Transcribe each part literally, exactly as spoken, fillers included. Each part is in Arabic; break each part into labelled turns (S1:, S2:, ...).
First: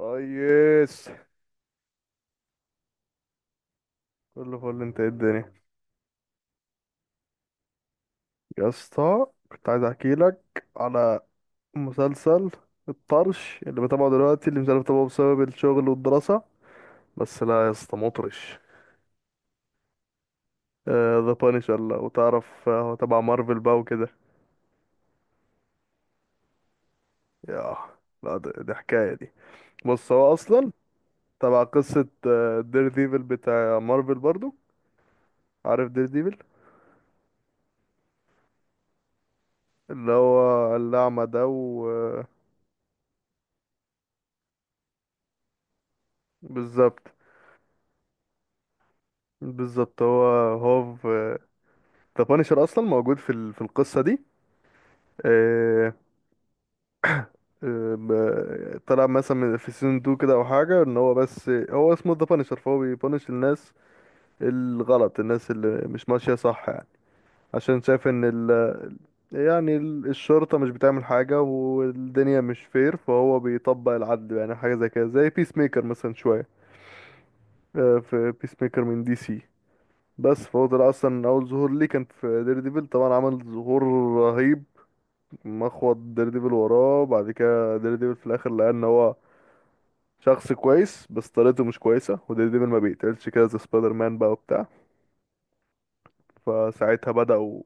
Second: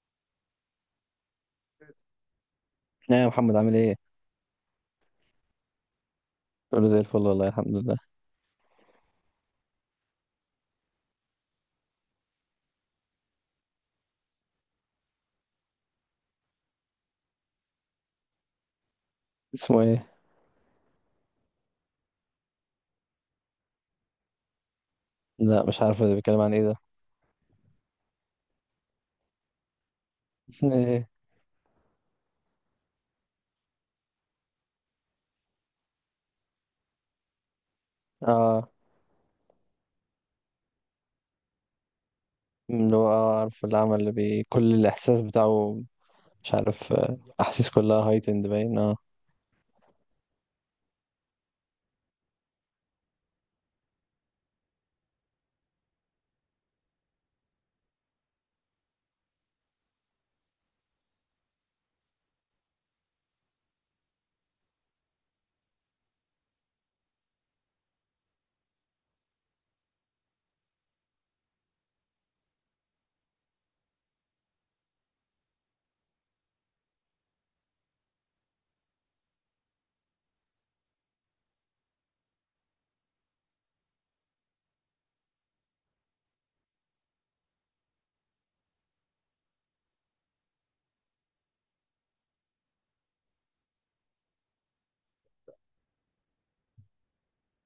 S1: ريس،
S2: ايه يا محمد، عامل ايه؟
S1: كله فل. انت ايه الدنيا؟
S2: كله زي الفل والله، الحمد لله.
S1: يا اسطى، كنت عايز احكي لك على مسلسل الطرش اللي بتابعه دلوقتي، اللي مش عارف اتابعه بسبب الشغل والدراسة. بس لا يا اسطى، مطرش.
S2: اسمه ايه؟
S1: ذا بانشر. لا وتعرف، آه، هو تبع مارفل بقى وكده.
S2: لا مش عارف ده بيتكلم عن ايه ده.
S1: ياه، لا. ده- دي حكاية دي. بص هو اصلا
S2: ايه؟
S1: تبع قصة دير ديفل بتاع مارفل برضو. عارف دير ديفل؟
S2: اه،
S1: اللي هو الأعمى ده، و آه،
S2: اللي هو اه عارف العمل اللي بي كل الاحساس بتاعه. مش عارف،
S1: بالظبط.
S2: آه، احاسيس كلها هايتند باين، اه.
S1: بالظبط هو. هوف. آه، ذا بانشر اصلا موجود في ال- في القصه دي. آه، آه، ب- طلع مثلا من- في سيزون اتنين كده، او حاجه. ان هو، بس هو اسمه ذا بانشر، فهو بيبانش الناس الغلط، الناس اللي مش ماشيه صح يعني. عشان شايف ان ال، يعني ال- الشرطه مش بتعمل حاجه، والدنيا مش فير، فهو بيطبق العدل يعني. حاجه زي كده، زي بيس ميكر مثلا شويه. آه، في بيس ميكر من دي سي. بس فهو طلع اصلا اول ظهور ليه كان في دير ديفل. طبعا عمل ظهور رهيب، مخوض ديرديفل وراه. بعد كده ديرديفل في الاخر لقى ان هو شخص كويس بس طريقته مش كويسه، وديرديفل ما بيقتلش كده زي سبايدر مان بقى وبتاع. فساعتها بدأوا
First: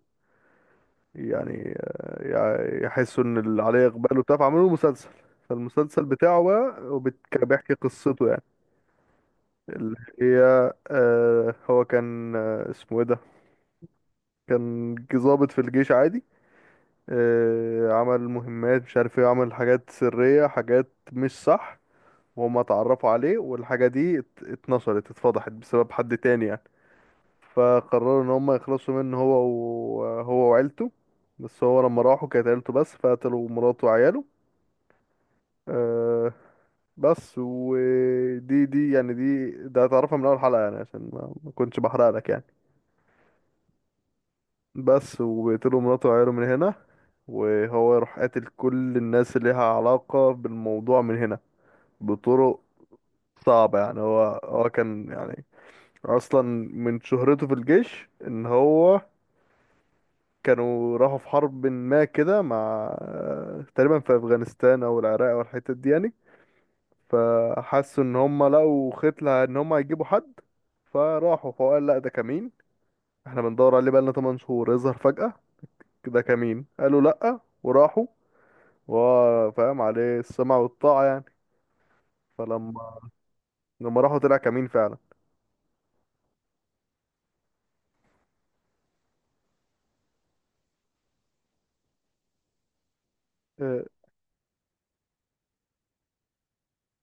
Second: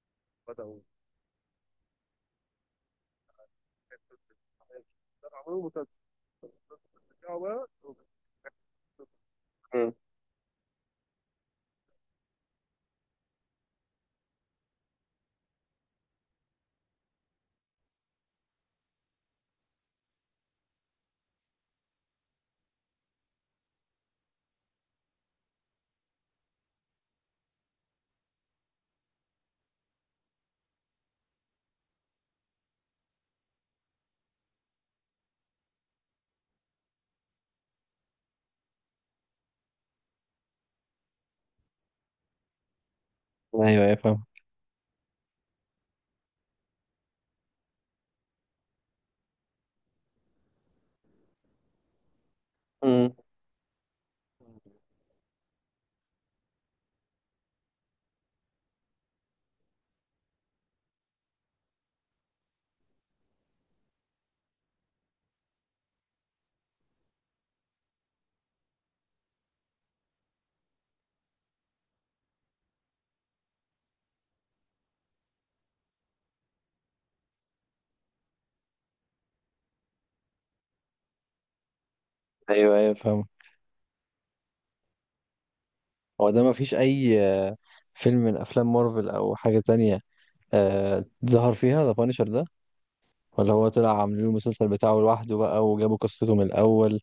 S2: بدأوا.
S1: يعني آه، يع- يحسوا ان اللي عليه اقبال وبتاع، فعملوا له مسلسل.
S2: عملوا مسلسل.
S1: فالمسلسل بتاعه بقى
S2: رجعوا
S1: وبيتك-
S2: بقى.
S1: بيحكي قصته يعني.
S2: مم.
S1: اللي هي آه، هو كان، آه، اسمه ايه ده، كان ج- ضابط في الجيش عادي. آه، عمل مهمات، مش عارف ايه. عمل حاجات سرية، حاجات مش صح. وهم اتعرفوا عليه، والحاجة دي ات- اتنشرت، اتفضحت بسبب حد تاني يعني. فقرروا ان هم يخلصوا منه هو، وهو وعيلته. بس هو لما راحوا كانت عيلته بس، فقتلوا مراته وعياله. أه. بس ودي، دي يعني، دي ده هتعرفها من اول حلقة يعني، عشان ما ما كنتش بحرق لك يعني.
S2: ايوه ايوه، فاهم.
S1: بس وبيقتلوا مراته وعياله من هنا، وهو يروح قاتل كل الناس اللي لها علاقة بالموضوع من هنا، بطرق
S2: مم.
S1: صعبة يعني. هو هو كان يعني اصلا من شهرته في الجيش، ان هو كانوا راحوا في حرب ما كده، مع، تقريبا في افغانستان او العراق او الحتت دي يعني. فحسوا ان هم لقوا ختلة، ان هم هيجيبوا حد. فراحوا، فقال لا، ده كمين. احنا بندور عليه بقالنا تمن شهور، يظهر فجأة؟ ده كمين. قالوا لا، وراحوا، وهو فاهم عليه السمع والطاعة يعني.
S2: ايوه ايوه،
S1: فلما
S2: فاهم.
S1: لما راحوا طلع كمين فعلا.
S2: هو ده مفيش اي آه، فيلم من افلام مارفل او حاجه تانية آه ظهر فيها ذا بانشر ده؟ ولا هو
S1: اه،
S2: طلع عاملين له المسلسل بتاعه لوحده بقى وجابوا قصته من الاول؟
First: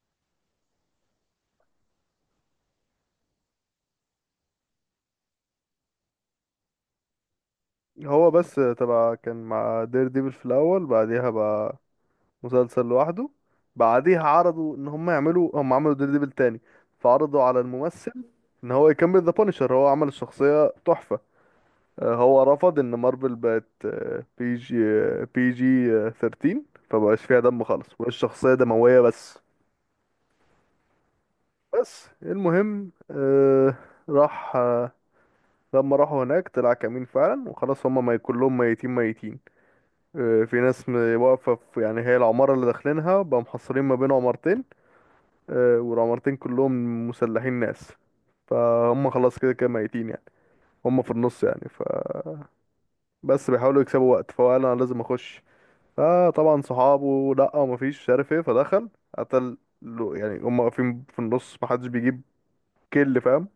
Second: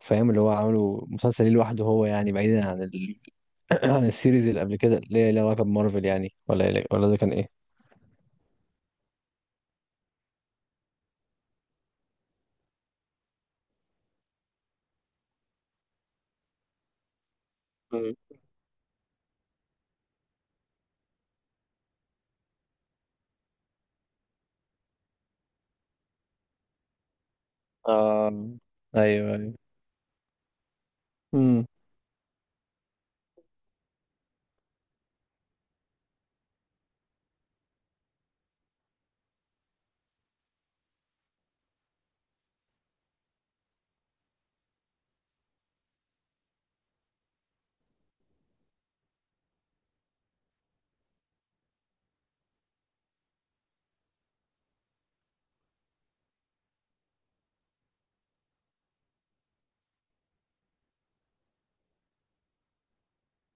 S2: فاهم، اللي هو عامله مسلسل ليه لوحده هو، يعني بعيدا عن ال... عن السيريز اللي قبل كده اللي هي ليها علاقة بمارفل يعني، ولا إيه- ولا ده كان ايه؟
S1: هو بس تبع كان مع دير ديفل في الأول. بعديها بقى مسلسل لوحده. بعديها عرضوا ان هم يعملوا، هم عملوا ديدبل تاني، فعرضوا على الممثل
S2: مم.
S1: ان هو يكمل ذا بانشر. هو عمل الشخصية تحفة. آه، هو رفض، ان مارفل بقت بي جي، بي جي تلتاشر، فمبقاش فيها دم خالص،
S2: آه،
S1: والشخصية دموية.
S2: أيوه
S1: بس
S2: أيوه. امم.
S1: بس المهم، آه، راح آه، لما راحوا هناك طلع كمين فعلا، وخلاص. هما ما كلهم ميتين ميتين. آه، في ناس م- واقفة في، يعني، هي العمارة اللي داخلينها بقى، محصرين ما بين عمارتين. آه، والعمارتين كلهم مسلحين ناس، فهم خلاص كده كده ميتين يعني. هم في النص يعني. فبس بيحاولوا يكسبوا وقت، فهو قال انا لازم اخش. فطبعا صحابه لا، ومفيش، مش عارف ايه. فدخل، قتل له- يعني، هم واقفين في النص محدش بيجيب. كل فاهم.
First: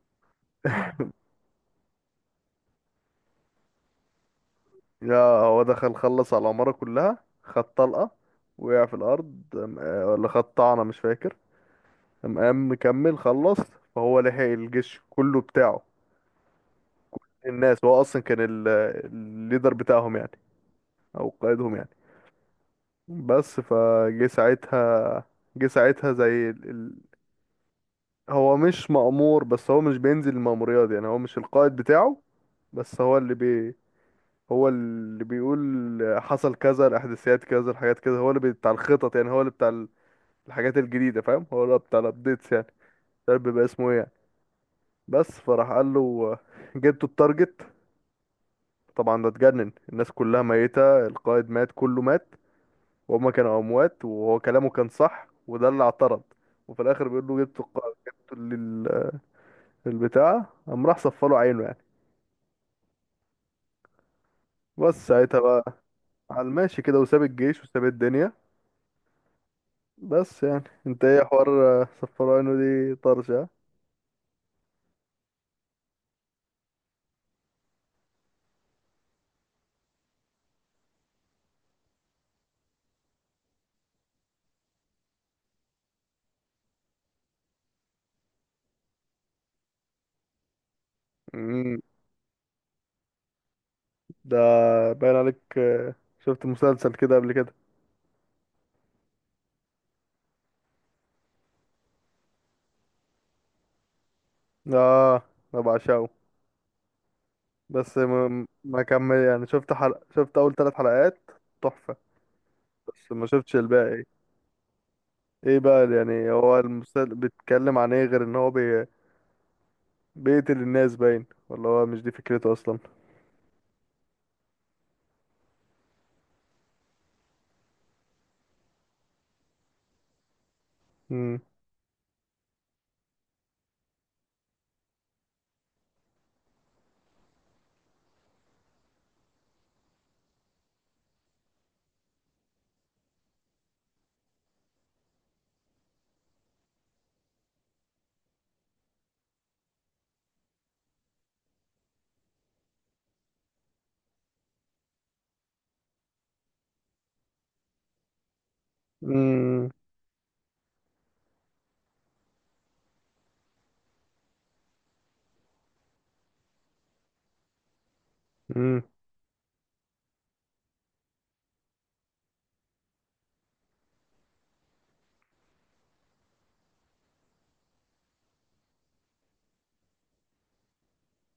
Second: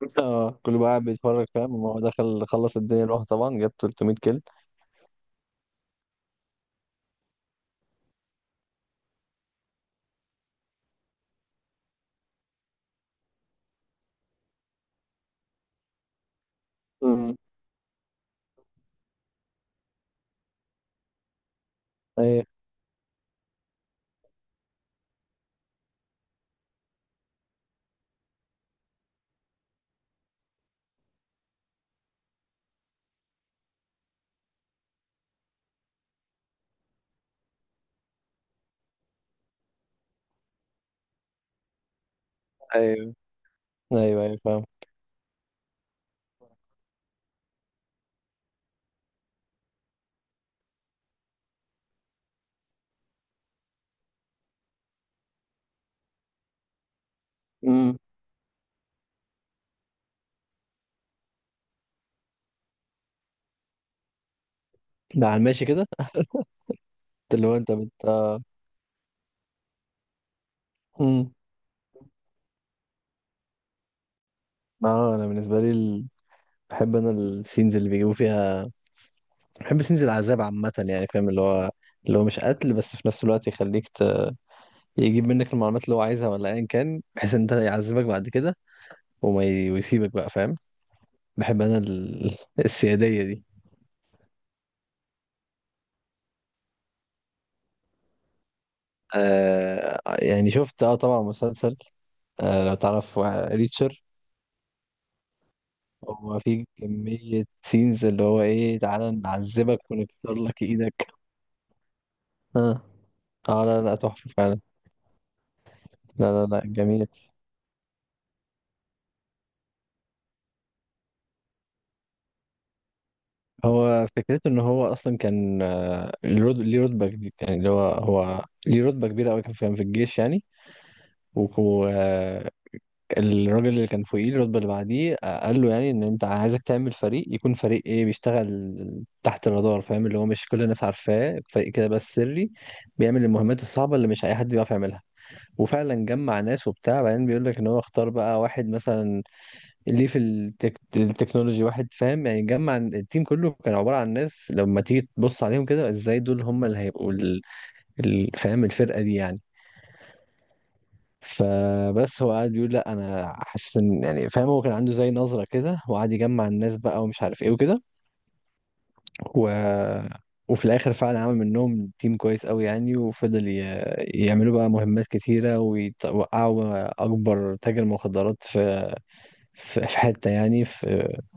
S2: آه، كله بقى قاعد بيتفرج، فاهم؟ هو دخل خلص الدنيا لوحده طبعا، جاب ثلاثمية كيل.
S1: يا، هو دخل خلص على العمارة كلها. خد طلقة، وقع في الأرض. أم- آه، ولا خد طعنة، مش فاكر. قام قام مكمل، خلص. فهو لحق الجيش كله بتاعه.
S2: امم.
S1: الناس، هو أصلا كان ال- الليدر بتاعهم يعني، او قائدهم يعني.
S2: ايوه.
S1: بس فجه ساعتها جه ساعتها زي ال... ال... هو مش مأمور، بس هو مش بينزل المأموريات يعني، هو مش القائد بتاعه. بس هو اللي بي هو اللي بيقول حصل كذا، الاحداثيات كذا، الحاجات كذا. هو اللي بتاع الخطط يعني، هو اللي بتاع ال- الحاجات الجديدة. فاهم، هو اللي بتاع الابديتس يعني.
S2: أيوه
S1: مش عارف بيبقى اسمه ايه يعني.
S2: ايوه ايوه، فاهم.
S1: بس، فراح قال له جبتوا التارجت؟ طبعا ده اتجنن، الناس كلها ميتة، القائد مات، كله مات. وهما كانوا اموات، وهو كلامه كان صح، وده اللي اعترض. وفي الاخر بيقول له جبت الق-
S2: مم.
S1: جبت ال- البتاع؟ قام راح صفى له عينه يعني. بس
S2: ده على
S1: ساعتها
S2: الماشي
S1: بقى،
S2: كده.
S1: على الماشي كده، وساب
S2: اللي هو
S1: الجيش
S2: انت
S1: وساب
S2: بت...
S1: الدنيا. بس يعني انت ايه
S2: مم.
S1: حوار؟ آه، صفى له عينه؟ دي طرشة.
S2: اه، انا بالنسبه لي ال... بحب انا السينز اللي بيجيبوا فيها. بحب سينز العذاب عامه، يعني فاهم، اللي هو اللي هو مش قتل بس في نفس الوقت يخليك، يجيب منك المعلومات اللي هو عايزها، ولا ايا كان، بحيث ان انت يعذبك بعد كده وما ي... ويسيبك بقى، فاهم. بحب انا
S1: امم.
S2: ال... السيادية دي.
S1: ده باين عليك، آه، شفت مسلسل كده قبل كده؟
S2: آه يعني شفت، اه طبعا مسلسل. آه لو تعرف، آه، ريتشر.
S1: اه، انا بعشقه.
S2: هو في كمية
S1: بس
S2: سينز اللي هو
S1: ما
S2: ايه،
S1: ما
S2: تعالى
S1: كمل يعني، شفت
S2: نعذبك
S1: حلقة
S2: ونكسر
S1: شفت اول
S2: لك
S1: ثلاث
S2: ايدك.
S1: حلقات، تحفة.
S2: اه.
S1: بس ما شفتش
S2: اه لا لا،
S1: الباقي.
S2: تحفة فعلا.
S1: ايه بقى
S2: لا
S1: يعني
S2: لا
S1: هو
S2: لا، جميل.
S1: المسلسل بيتكلم عن ايه؟ غير ان هو بي... بيقتل الناس باين؟ ولا هو مش دي فكرته اصلا؟
S2: هو فكرته ان هو اصلا كان، آه، ليه رت- ليه رتبة جديدة يعني، اللي هو هو ليه رتبة كبيرة قوي، كان في كان في الجيش يعني.
S1: امم.
S2: وكان الراجل اللي كان فوقيه، الرتبة اللي بعديه، آه، قال له يعني ان انت، عايزك تعمل فريق، يكون فريق ايه، بيشتغل تحت الرادار، فاهم، اللي هو مش كل الناس عارفاه، فريق كده بس سري، بيعمل المهمات الصعبة اللي مش اي حد بيعرف يعملها. وفعلا جمع ناس وبتاع، بعدين بيقول لك ان هو اختار بقى واحد مثلا ليه في التك... التكنولوجي، واحد فاهم يعني. جمع التيم كله، كان عبارة عن ناس لما تيجي تبص عليهم كده، ازاي دول هم اللي هيبقوا ال... ال... فاهم، الفرقة دي يعني.
S1: امم.
S2: فبس هو قاعد بيقول لا، انا حاسس ان يعني فاهم، هو كان عنده زي نظره كده، وقعد يجمع الناس بقى ومش عارف ايه وكده.
S1: امم.
S2: و... وفي الاخر فعلا عمل منهم تيم كويس قوي يعني، وفضل ي... يعملوا بقى مهمات كتيره، ويوقعوا اكبر تاجر مخدرات في في في حته يعني، في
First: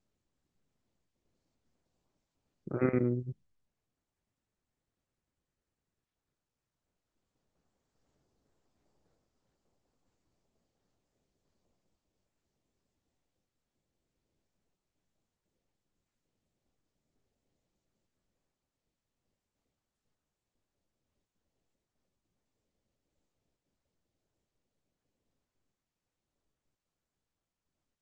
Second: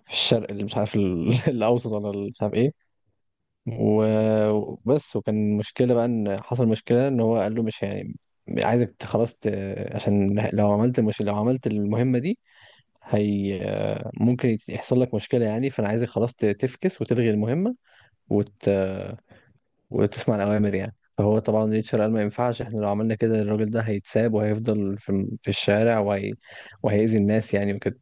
S2: في الشرق اللي مش عارف ال- الاوسط، ولا مش عارف ايه.
S1: امم.
S2: و- وبس. وكان مشكلة بقى، ان حصل مشكلة ان هو قال له مش يعني، عايزك ت- خلاص، ت- عشان لو عملت، مش لو عملت المهمة دي، هي ممكن يت- يحصل لك مشكلة يعني، فانا عايزك خلاص، ت- تفكس وتلغي المهمة، وت... وتسمع الأوامر يعني. فهو طبعا ريتشارد قال ما ينفعش، احنا لو عملنا كده الراجل ده هيتساب وهيفضل في, في الشارع، وهي... وهيأذي الناس يعني وكده.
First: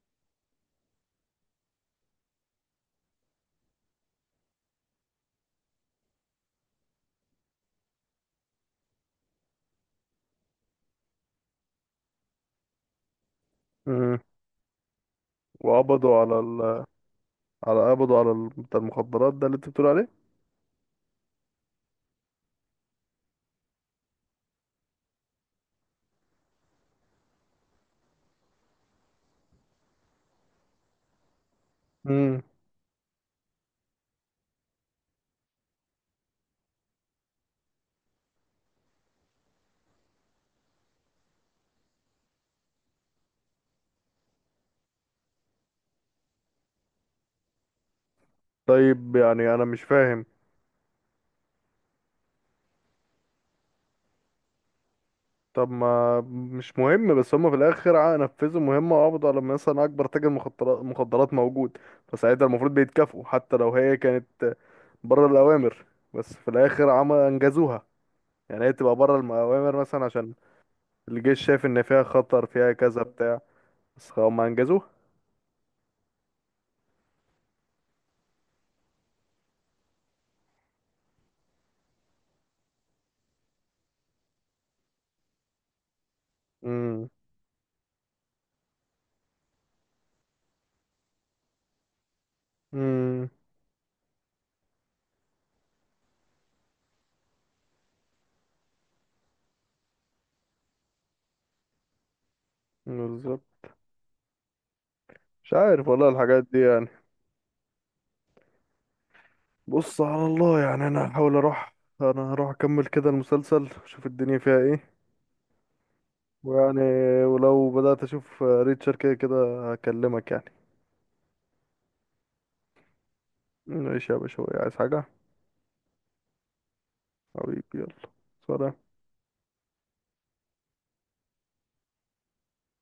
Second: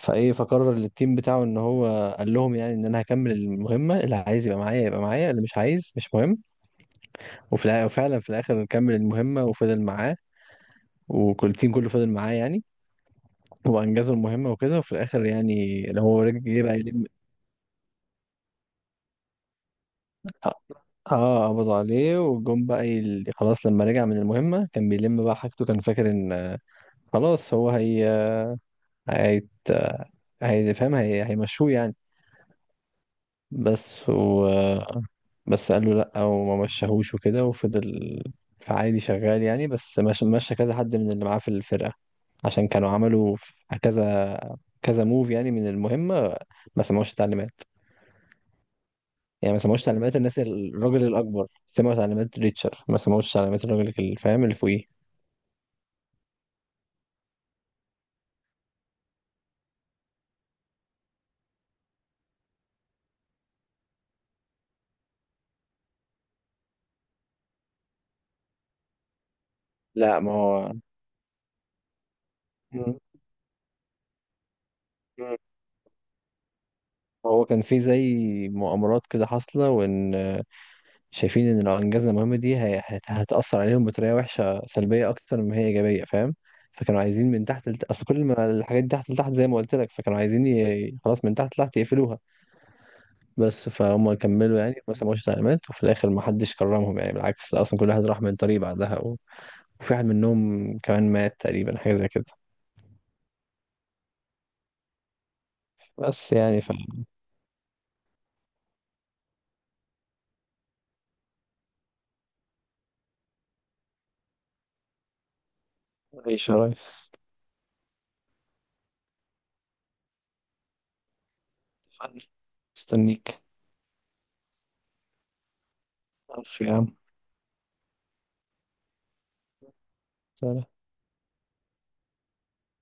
S2: فايه، فقرر التيم بتاعه ان هو قال لهم يعني، ان انا هكمل المهمة، اللي عايز يبقى معايا يبقى معايا، اللي مش عايز مش مهم. وفي الع- وفعلا في الاخر نكمل المهمه وفضل معاه، وكل التيم كله فضل معاه يعني. وانجزوا
S1: امم.
S2: المهمه وكده. وفي الاخر يعني، اللي
S1: وقبضوا
S2: هو
S1: على
S2: رجع جه بقى
S1: ال...
S2: يلم.
S1: على قبضوا على ال... بتاع المخدرات ده اللي انت بتقول عليه.
S2: اه. آه، قبضوا عليه وجم بقى يل... خلاص، لما رجع من المهمه كان بيلم بقى حاجته، كان فاكر ان، آه، خلاص هو هي هيت... هيفهم، هي... هيمشوه يعني.
S1: امم
S2: بس و بس قال له لأ، وما مشاهوش وكده، وفضل عادي شغال يعني. بس مش- مشى كذا حد من اللي معاه في الفرقة، عشان كانوا عملوا في كذا كذا موف يعني من المهمة، ما سمعوش التعليمات.
S1: طيب،
S2: يعني
S1: يعني
S2: ما
S1: انا مش
S2: سمعوش تعليمات
S1: فاهم.
S2: الناس، الراجل الأكبر سمعوا تعليمات ريتشر، ما سمعوش تعليمات الراجل اللي فاهم اللي فوقيه.
S1: طب ما مش مهم، بس هم في الاخر ع- نفذوا مهمة، وقبضوا على مثلا اكبر تاجر مخدرات مخدرات موجود. فساعتها المفروض بيتكافئوا، حتى لو هي كانت بره الاوامر. بس في الاخر عمل، انجزوها يعني. هي تبقى بره المؤامر مثلا،
S2: لا ما
S1: عشان
S2: هو.
S1: الجيش شايف ان فيها خطر، فيها
S2: مم.
S1: كذا بتاع. بس هم انجزوها.
S2: مم. هو كان في زي مؤامرات كده حاصلة، وإن شايفين ان لو انجزنا المهمه دي هي- هت- هتاثر عليهم بطريقه وحشه سلبيه اكتر ما هي ايجابيه، فاهم. فكانوا
S1: امم.
S2: عايزين من تحت لت... اصل كل ما الحاجات دي تحت لتحت زي ما قلت لك، فكانوا عايزين ي... خلاص من تحت لتحت يقفلوها.
S1: امم.
S2: بس فهم كملوا يعني، ما سمعوش تعليمات، وفي الاخر ما حدش كرمهم يعني، بالعكس اصلا كل واحد راح من طريق بعدها و... وفي واحد منهم كمان مات تقريبا، حاجه زي كده.
S1: بالظبط. مش عارف والله،
S2: بس
S1: الحاجات دي
S2: يعني ف
S1: يعني. بص، على الله يعني، انا هحاول اروح. انا هروح اكمل كده المسلسل، اشوف الدنيا فيها ايه.
S2: عيش يا
S1: ويعني،
S2: ريس.
S1: ولو بدأت اشوف ريتشر، كده كده هكلمك يعني.
S2: مستنيك.
S1: ماشي يا باشا، عايز حاجة؟
S2: ألف يا عم.
S1: حبيبي، يلا سلام.
S2: سلام.